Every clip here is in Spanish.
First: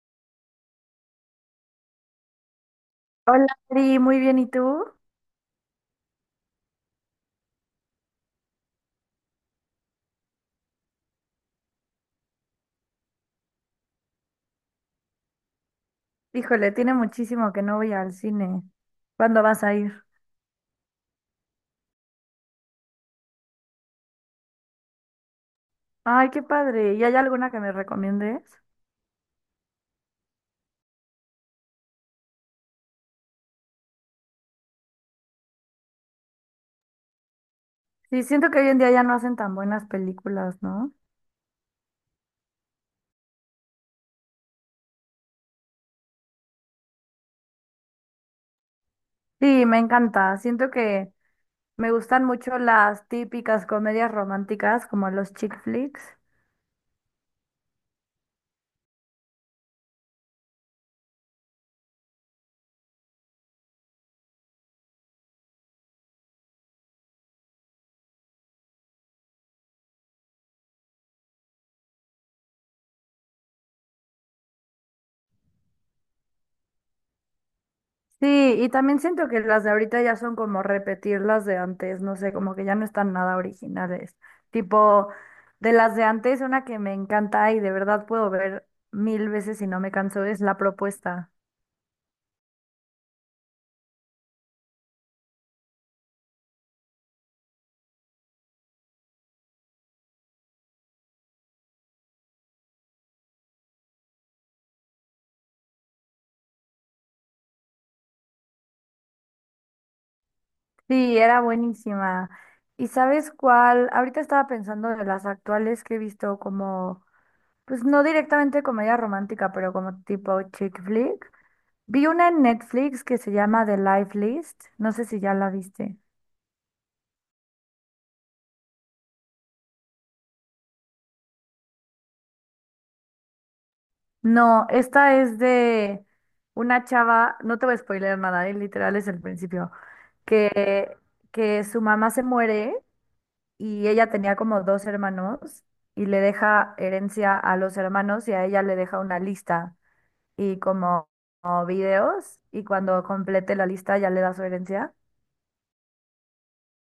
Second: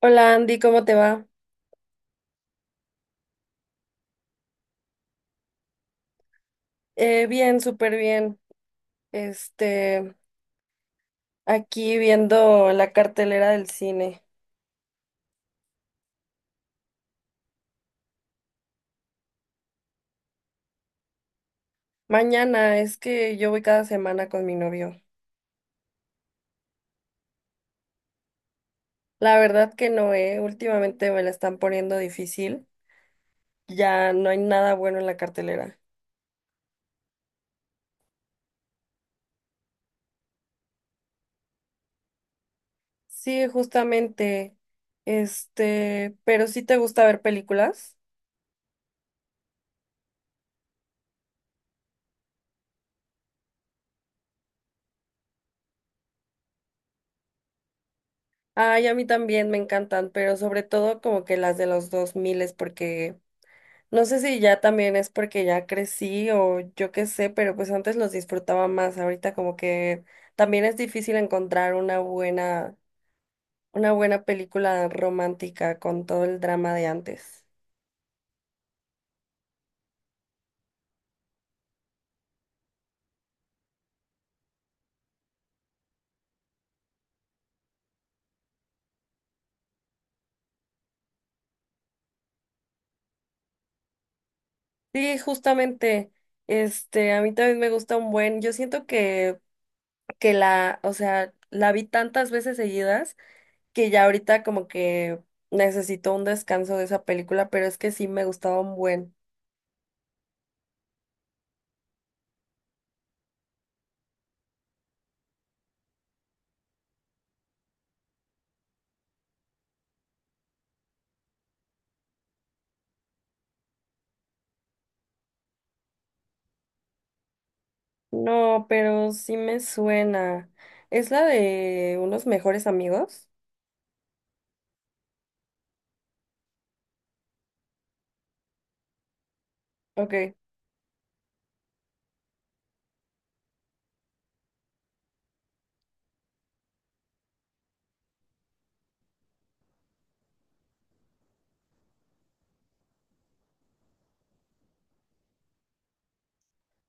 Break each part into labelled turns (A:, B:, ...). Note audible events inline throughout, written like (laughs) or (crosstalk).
A: Hola Andy, ¿cómo te va?
B: Hola, Ari, muy bien, ¿y tú?
A: Bien, súper bien. Este, Aquí viendo la cartelera del cine.
B: Híjole, tiene muchísimo que no voy al cine. ¿Cuándo vas a ir?
A: Mañana es que yo voy cada semana con mi novio.
B: Ay, qué padre. ¿Y hay alguna que me recomiendes?
A: La verdad que no, eh. Últimamente me la están poniendo difícil. Ya no hay nada bueno en la cartelera.
B: Sí, siento que hoy en día ya no hacen tan buenas películas, ¿no?
A: Sí, justamente. Pero sí te gusta ver películas.
B: Sí, me encanta. Siento que me gustan mucho las típicas comedias románticas como los chick flicks.
A: Ay, a mí también me encantan, pero sobre todo como que las de los 2000, porque no sé si ya también es porque ya crecí o yo qué sé, pero pues antes los disfrutaba más. Ahorita como que también es difícil encontrar una buena película romántica con todo el drama de antes.
B: Sí, y también siento que las de ahorita ya son como repetir las de antes, no sé, como que ya no están nada originales. Tipo, de las de antes, una que me encanta y de verdad puedo ver mil veces y no me canso es La Propuesta.
A: Sí, justamente, a mí también me gusta un buen. Yo siento que la, o sea, la vi tantas veces seguidas que ya ahorita como que necesito un descanso de esa película, pero es que sí me gustaba un buen.
B: Sí, era buenísima. ¿Y sabes cuál? Ahorita estaba pensando de las actuales que he visto como, pues no directamente comedia romántica, pero como tipo chick flick. Vi una en Netflix que se llama The Life List, no sé si ya la viste.
A: No, pero sí me suena. ¿Es la de unos mejores amigos?
B: No, esta es de una chava, no te voy a spoiler nada, literal es el principio,
A: Ok.
B: que, que su mamá se muere y ella tenía como dos hermanos y le deja herencia a los hermanos y a ella le deja una lista y como videos y cuando complete la lista ya le da su herencia.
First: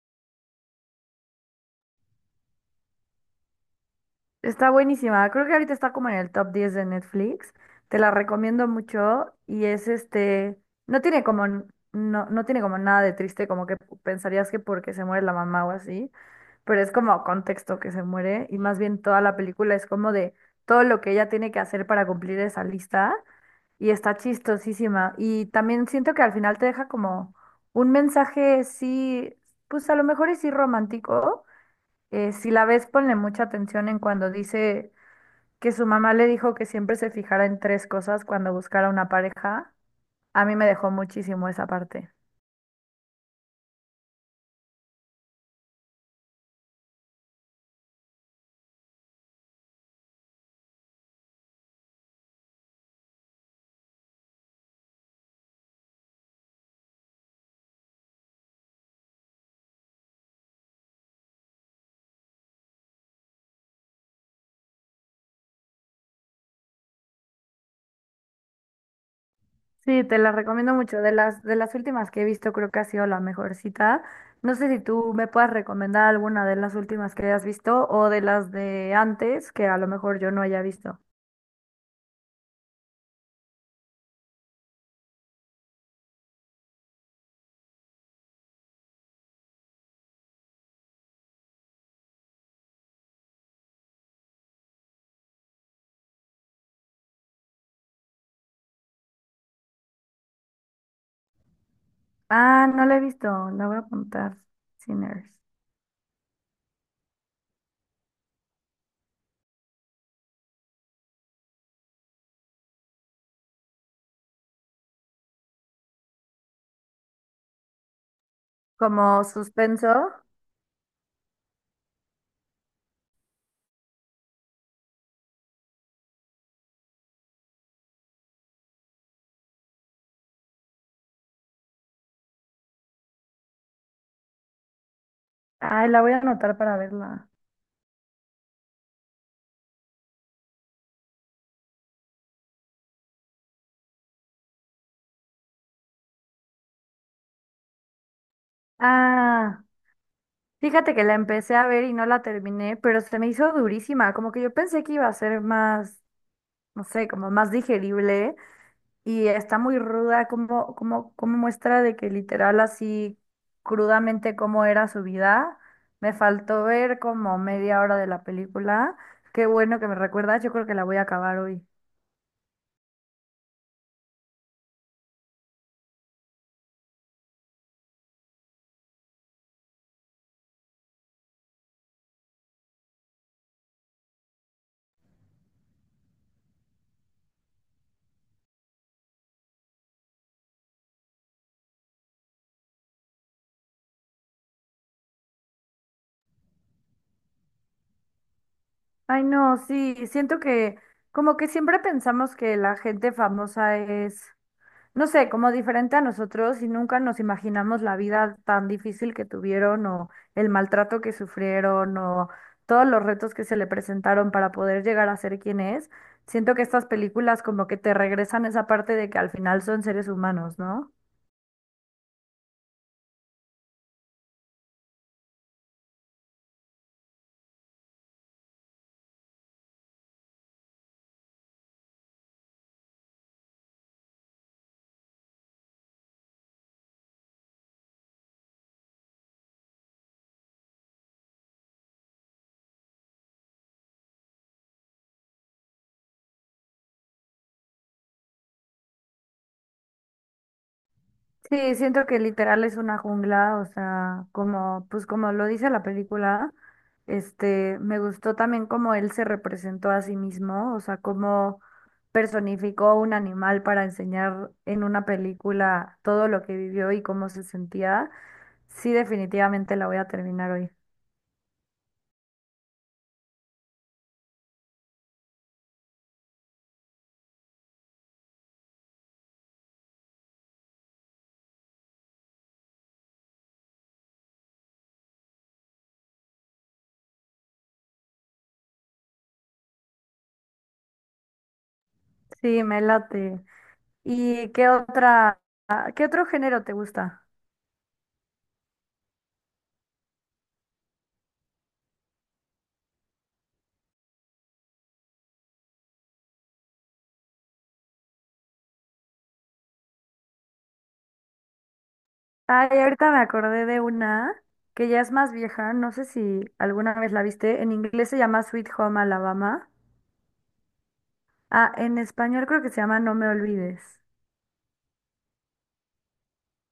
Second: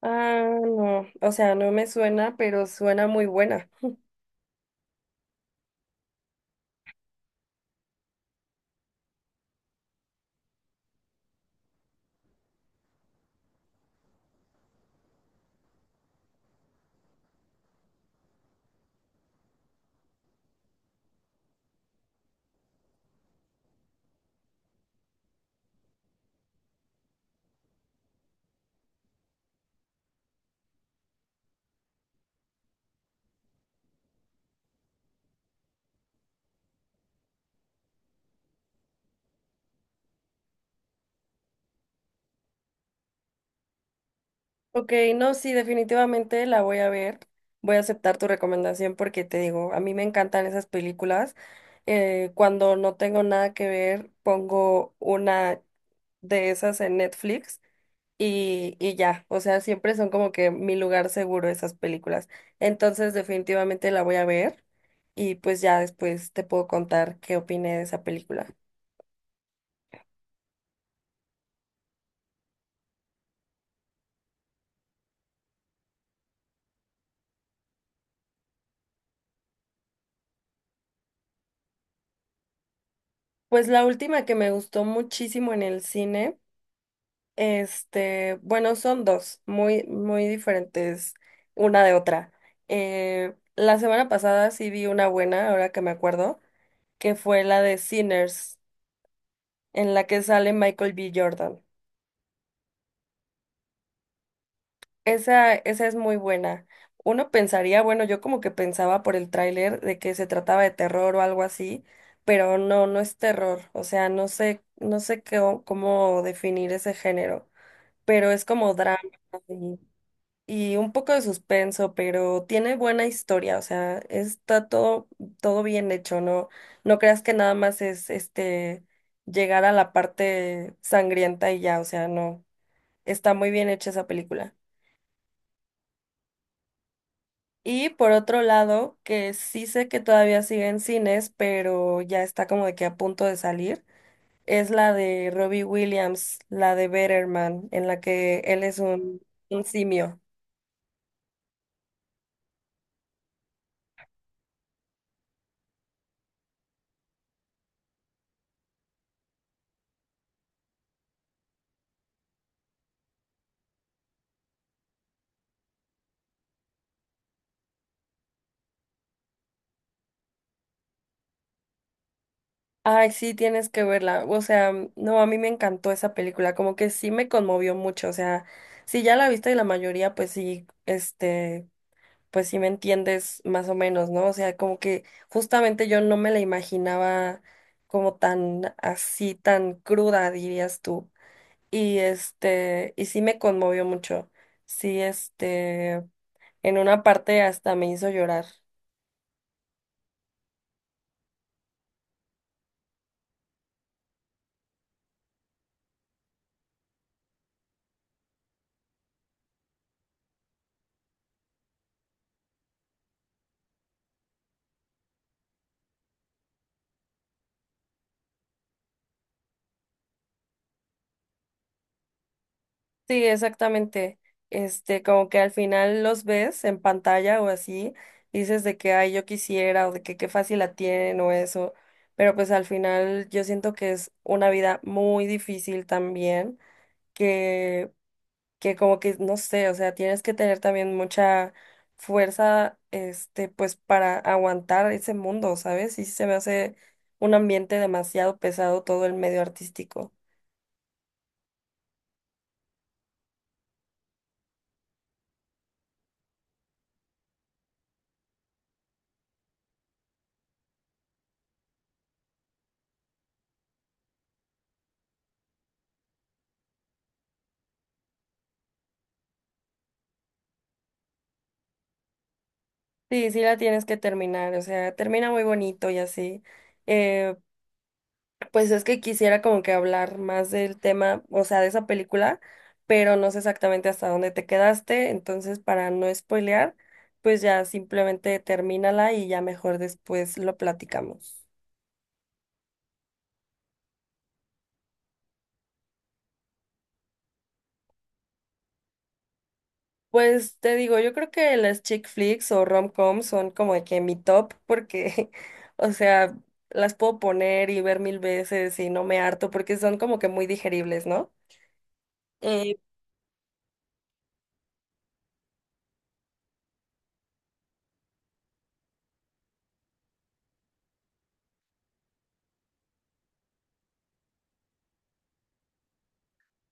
A: Ah, no. O sea, no me suena, pero suena muy buena.
B: Está buenísima. Creo que ahorita está como en el top 10 de Netflix. Te la recomiendo mucho y es este, no tiene como n- no tiene como nada de triste, como que pensarías que porque se muere la mamá o así, pero es como contexto que se muere y más bien toda la película es como de todo lo que ella tiene que hacer para cumplir esa lista y está chistosísima y también siento que al final te deja como un mensaje sí, pues a lo mejor es sí romántico. Si la ves, ponle mucha atención en cuando dice que su mamá le dijo que siempre se fijara en tres cosas cuando buscara una pareja. A mí me dejó muchísimo esa parte.
A: Ok, no, sí, definitivamente la voy a ver. Voy a aceptar tu recomendación porque te digo, a mí me encantan esas películas. Cuando no tengo nada que ver, pongo una de esas en Netflix y ya, o sea, siempre son como que mi lugar seguro esas películas. Entonces, definitivamente la voy a ver y pues ya después te puedo contar qué opiné de esa película.
B: Sí, te la recomiendo mucho. De las últimas que he visto, creo que ha sido la mejor cita. No sé si tú me puedas recomendar alguna de las últimas que hayas visto o de las de antes que a lo mejor yo no haya visto.
A: Pues la última que me gustó muchísimo en el cine, bueno, son dos, muy, muy diferentes una de otra. La semana pasada sí vi una buena, ahora que me acuerdo, que fue la de Sinners, en la que sale Michael B. Jordan.
B: Ah, no la he visto. La voy a apuntar. Sinners.
A: Esa es muy buena. Uno pensaría, bueno, yo como que pensaba por el tráiler de que se trataba de terror o algo así, pero no, no es terror. O sea, no sé, no sé qué, cómo definir ese género, pero es como drama
B: Como
A: y,
B: suspenso.
A: y un poco de suspenso, pero tiene buena historia. O sea, está todo bien hecho, ¿no? No creas que nada más es llegar a la parte sangrienta y ya, o sea, no. Está muy bien hecha esa película.
B: Ay, la voy a anotar para verla.
A: Y por otro lado, que sí sé que todavía sigue en cines, pero ya está como de que a punto de salir, es la de Robbie Williams, la de Better Man, en la que él es un
B: Ah.
A: simio.
B: Fíjate que la empecé a ver y no la terminé, pero se me hizo durísima, como que yo pensé que iba a ser más, no sé, como más digerible y está muy ruda, como muestra de que literal así crudamente cómo era su vida. Me faltó ver como media hora de la película. Qué bueno que me recuerdas, yo creo que la voy a acabar hoy.
A: Ay, sí, tienes que verla. O sea, no, a mí me encantó esa película, como que sí me conmovió mucho. O sea, si ya la viste y la mayoría, pues sí, pues si me entiendes más o menos, ¿no? O sea, como que justamente yo no me la imaginaba como tan así, tan cruda, dirías tú. Y sí me conmovió mucho. Sí, en una parte hasta me hizo llorar.
B: Ay, no, sí, siento que como que siempre pensamos que la gente famosa es no sé, como diferente a nosotros y nunca nos imaginamos la vida tan difícil que tuvieron o el maltrato que sufrieron o todos los retos que se le presentaron para poder llegar a ser quien es. Siento que estas películas como que te regresan esa parte de que al final son seres humanos, ¿no?
A: Sí, exactamente. Como que al final los ves en pantalla o así, dices de que, ay, yo quisiera, o de que qué fácil la tienen o eso, pero pues al final yo siento que es una vida muy difícil también que, que como que, no sé, o sea, tienes que tener también mucha fuerza, pues para aguantar ese mundo, ¿sabes? Y sí se me hace un ambiente demasiado pesado todo el medio artístico.
B: Sí, siento que literal es una jungla, o sea, como, pues como lo dice la película, este, me gustó también cómo él se representó a sí mismo, o sea, cómo personificó un animal para enseñar en una película todo lo que vivió y cómo se sentía. Sí, definitivamente la voy a terminar hoy.
A: Sí, sí la tienes que terminar, o sea, termina muy bonito y así. eh, Pues es que quisiera como que hablar más del tema, o sea, de esa película, pero no sé exactamente hasta dónde te quedaste, entonces para no spoilear, pues ya simplemente termínala y ya mejor después lo platicamos.
B: Sí, me late. ¿Y qué otro género te gusta?
A: Pues te digo, yo creo que las chick flicks o rom-com son como de que mi top porque, (laughs) o sea, las puedo poner y ver mil veces y no me harto porque son como que muy digeribles, ¿no? Eh,
B: Ay, ahorita me acordé de una que ya es más vieja, no sé si alguna vez la viste. En inglés se llama Sweet Home Alabama. Ah, en español creo que se llama No me olvides.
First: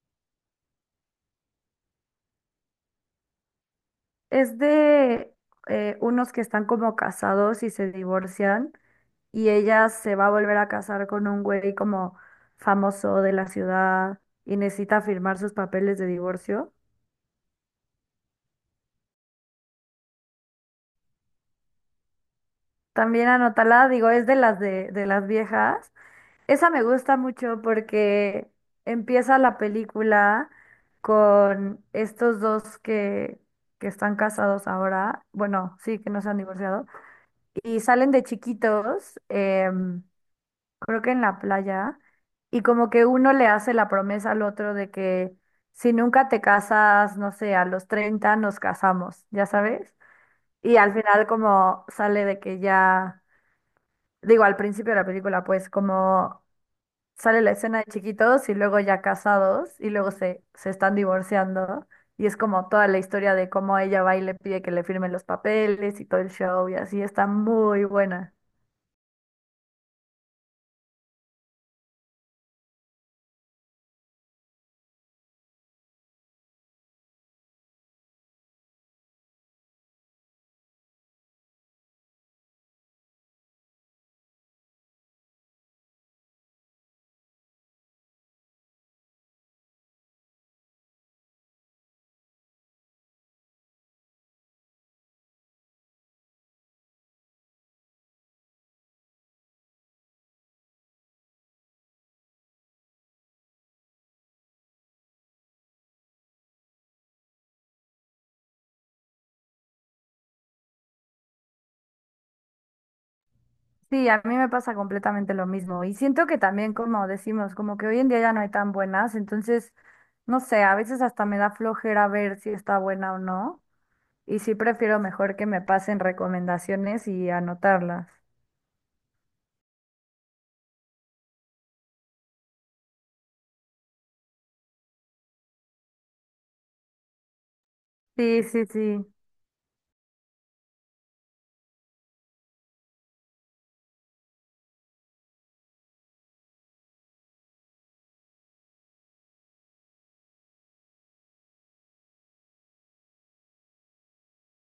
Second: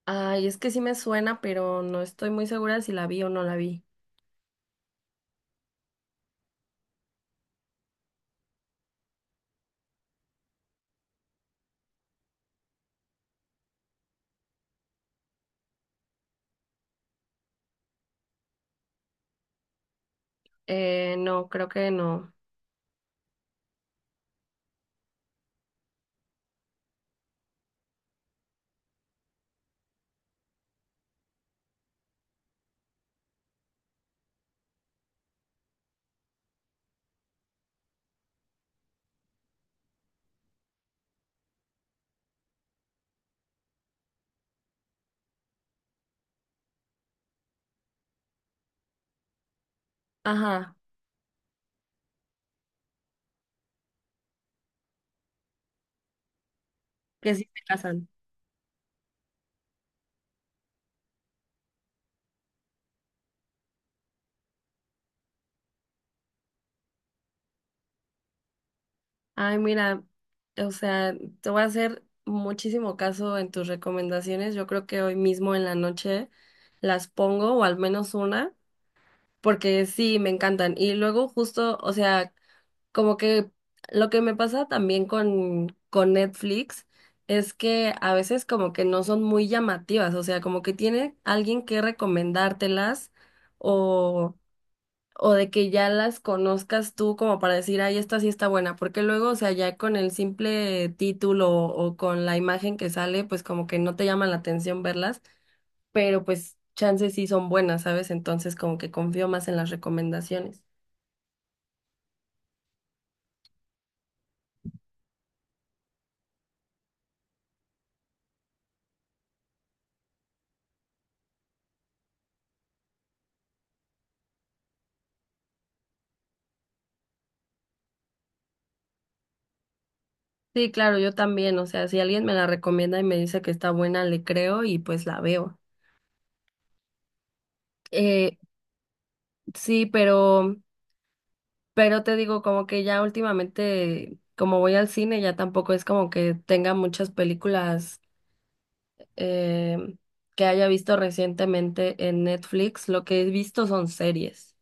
A: Ay, es que sí me suena, pero no estoy muy segura si la vi o no la vi.
B: Es de unos que están como casados y se divorcian y ella se va a volver a casar con un güey como famoso de la ciudad y necesita firmar sus papeles de divorcio.
A: No, creo que no.
B: También anótala, digo, es de las de las viejas. Esa me gusta mucho porque empieza la película con estos dos que están casados ahora, bueno, sí, que no se han divorciado, y salen de chiquitos, creo que en la playa, y como que uno le hace la promesa al otro de que si nunca te casas, no sé, a los 30 nos casamos, ya sabes,
A: Ajá,
B: y al final como sale de que ya, digo, al principio de la película, pues como
A: que
B: sale
A: sí
B: la
A: se
B: escena de
A: casan.
B: chiquitos y luego ya casados y luego se están divorciando y es como toda la historia de cómo ella va y le pide que le firmen los papeles y todo el show y así está muy buena.
A: Ay, mira, o sea, te voy a hacer muchísimo caso en tus recomendaciones. Yo creo que hoy mismo en la noche las pongo, o al menos una, porque sí, me encantan. Y luego justo, o sea, como que lo que me pasa también con Netflix es que a veces como que no son muy llamativas, o sea, como que tiene alguien que recomendártelas o... o de que ya las conozcas tú como para decir, ay, esta sí está buena, porque luego, o sea, ya con el simple título o con la imagen que sale, pues como que no te llama la atención verlas, pero pues chances sí son buenas, ¿sabes? Entonces como que confío más en las recomendaciones.
B: Sí, a mí me pasa completamente lo mismo y siento que también como decimos, como que hoy en día ya no hay tan buenas, entonces no sé, a veces hasta me da flojera ver si está buena o no y sí prefiero mejor que me pasen recomendaciones y anotarlas.
A: Sí, claro, yo también, o sea, si alguien me la recomienda y me dice que está buena, le creo y pues la veo. Eh,
B: Sí, sí, sí.
A: sí, pero te digo, como que ya últimamente, como voy al cine, ya tampoco es como que tenga muchas películas eh, que haya visto recientemente en Netflix. Lo que he visto son series.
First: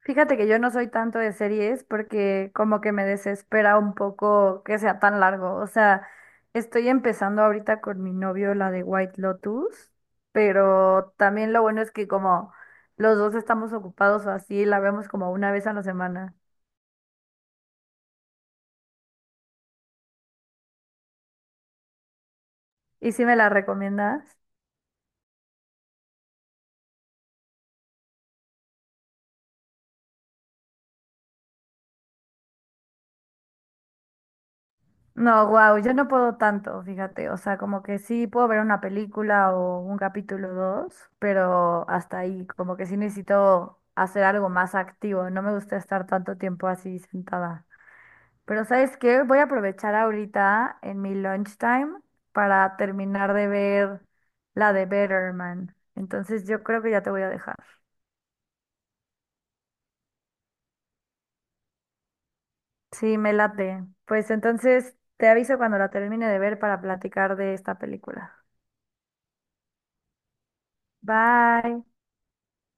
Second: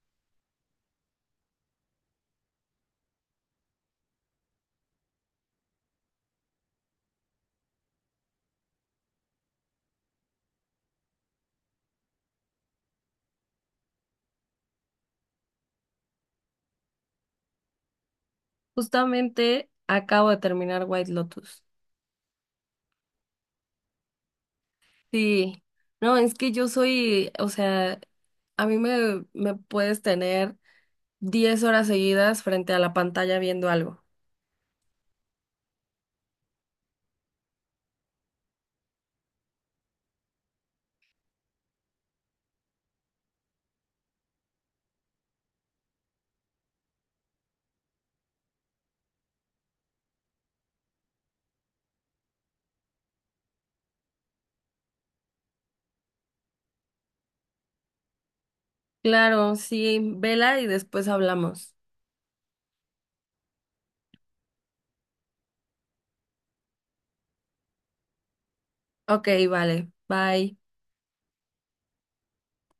B: Fíjate que yo no soy tanto de series porque como que me desespera un poco que sea tan largo. O sea, estoy empezando ahorita con mi novio la de White Lotus, pero también lo bueno es que como los dos estamos ocupados o así, la vemos como una vez a la semana.
A: Justamente acabo de terminar White Lotus.
B: ¿Y si me la recomiendas?
A: Sí, no, es que yo soy, o sea, a mí me puedes tener 10 horas seguidas frente a la pantalla viendo algo.
B: No, wow, yo no puedo tanto, fíjate. O sea, como que sí puedo ver una película o un capítulo dos, pero hasta ahí, como que sí necesito hacer algo más activo. No me gusta estar tanto tiempo así sentada. Pero ¿sabes qué? Voy a aprovechar ahorita en mi lunchtime para terminar de ver la de Better Man. Entonces yo creo que ya te voy a dejar.
A: Claro, sí, vela y después hablamos.
B: Sí, me late. Pues entonces te aviso cuando la termine de ver para platicar de esta película.
A: Ok, vale, bye.
B: Bye.